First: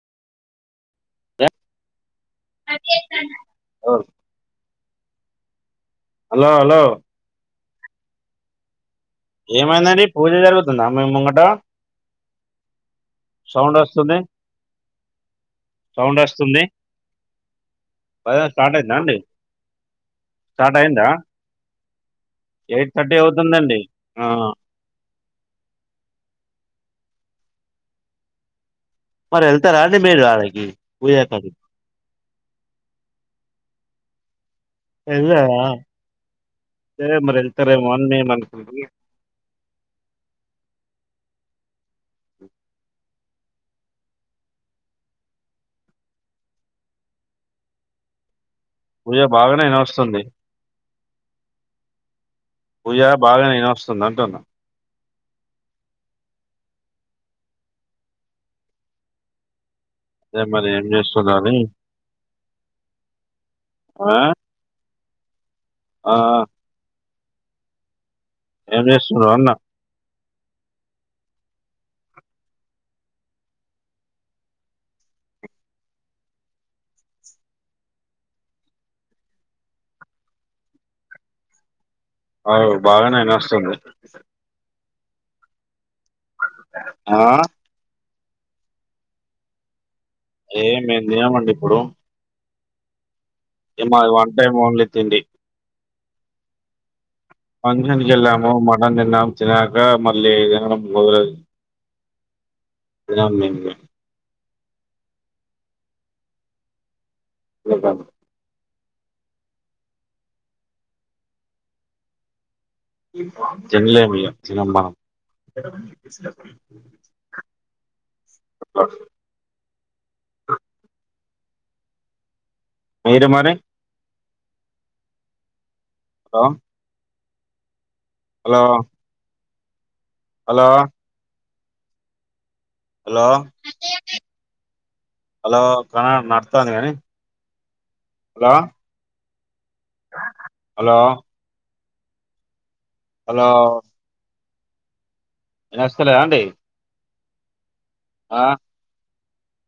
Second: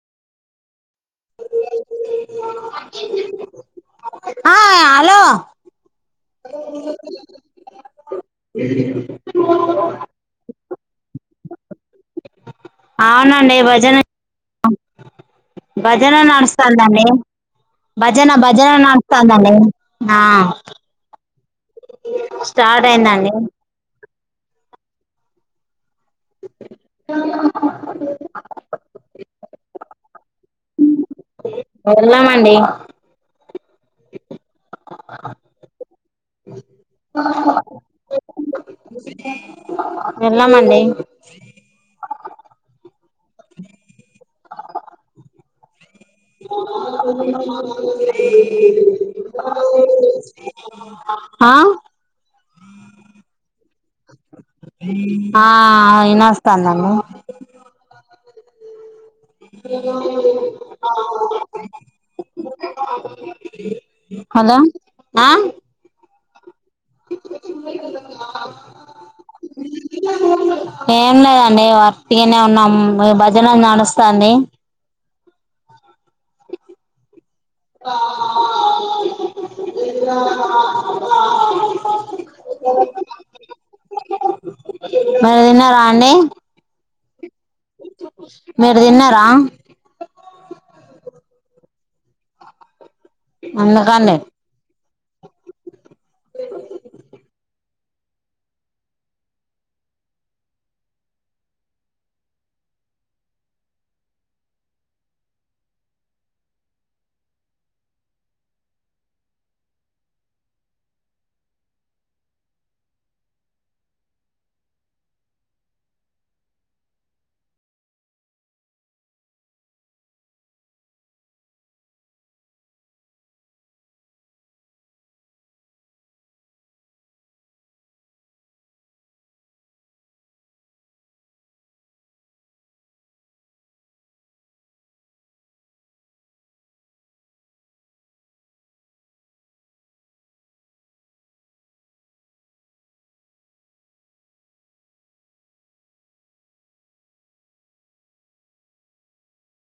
అ హా hello hello hello [inaudible] ఏమైందండి పూజ జరుగుతుందా మెమ్ ముంగట అవునండి సౌండ్ భజన్ వస్తుంది భజన సౌండ్ వస్తుంది నడుస్తందండి భజనా భజన నాడుస్తాంది అండి ఆ స్టార్ట్ యయిట్ థర్టీ అయిందండి అవుతుందండి ఆ [unintelligible] మరి వెళ్తారా అడి మేరు అడాగ పూజ కా వెళ్ళమండి వెళ్లారా సరే మరి వెళ్తారేమోని మేము అనుకున్నాం వెళ్ళమండి పూజ బాగానేనా ఏనొస్తుంది ఆ పూజ బాగా ఏనొస్తుంది అంటున్నా ఆ ఎనోత్సందండి అదే మరి ఏం అ చేస్తుందో అని హాలో ఆ ఆ ఆ క క ఏమ్జేస్తూరు అన్న ఏం లేదండి వట్టిగనే ఉన్నాం భజన నాడాస్తది ఆ ఇ అవు బాగానే ఇనస్తుంది మీరు తిన్నారాండి ఆ మీరు తిన్నారా ఏ మేమూతినమండి ఇప్పుడు ఇ మాది అందుకండి వన్ టైం ఓన్లీ తిండి ఫంక్షన్ కు వెళ్ళాము మటన్ తిన్నాము తినక మళ్ళీ తినడం కుదరదు [unintelligible] [unintelligible] తిన్లేమ్ము ఇగా తినం మనం [unintelligible] మీరు మరి hello hello hello hello hello [unintelligible] నడుతంది కానీ హలో హలో హలో ఇనస్తలేదాండి ఆ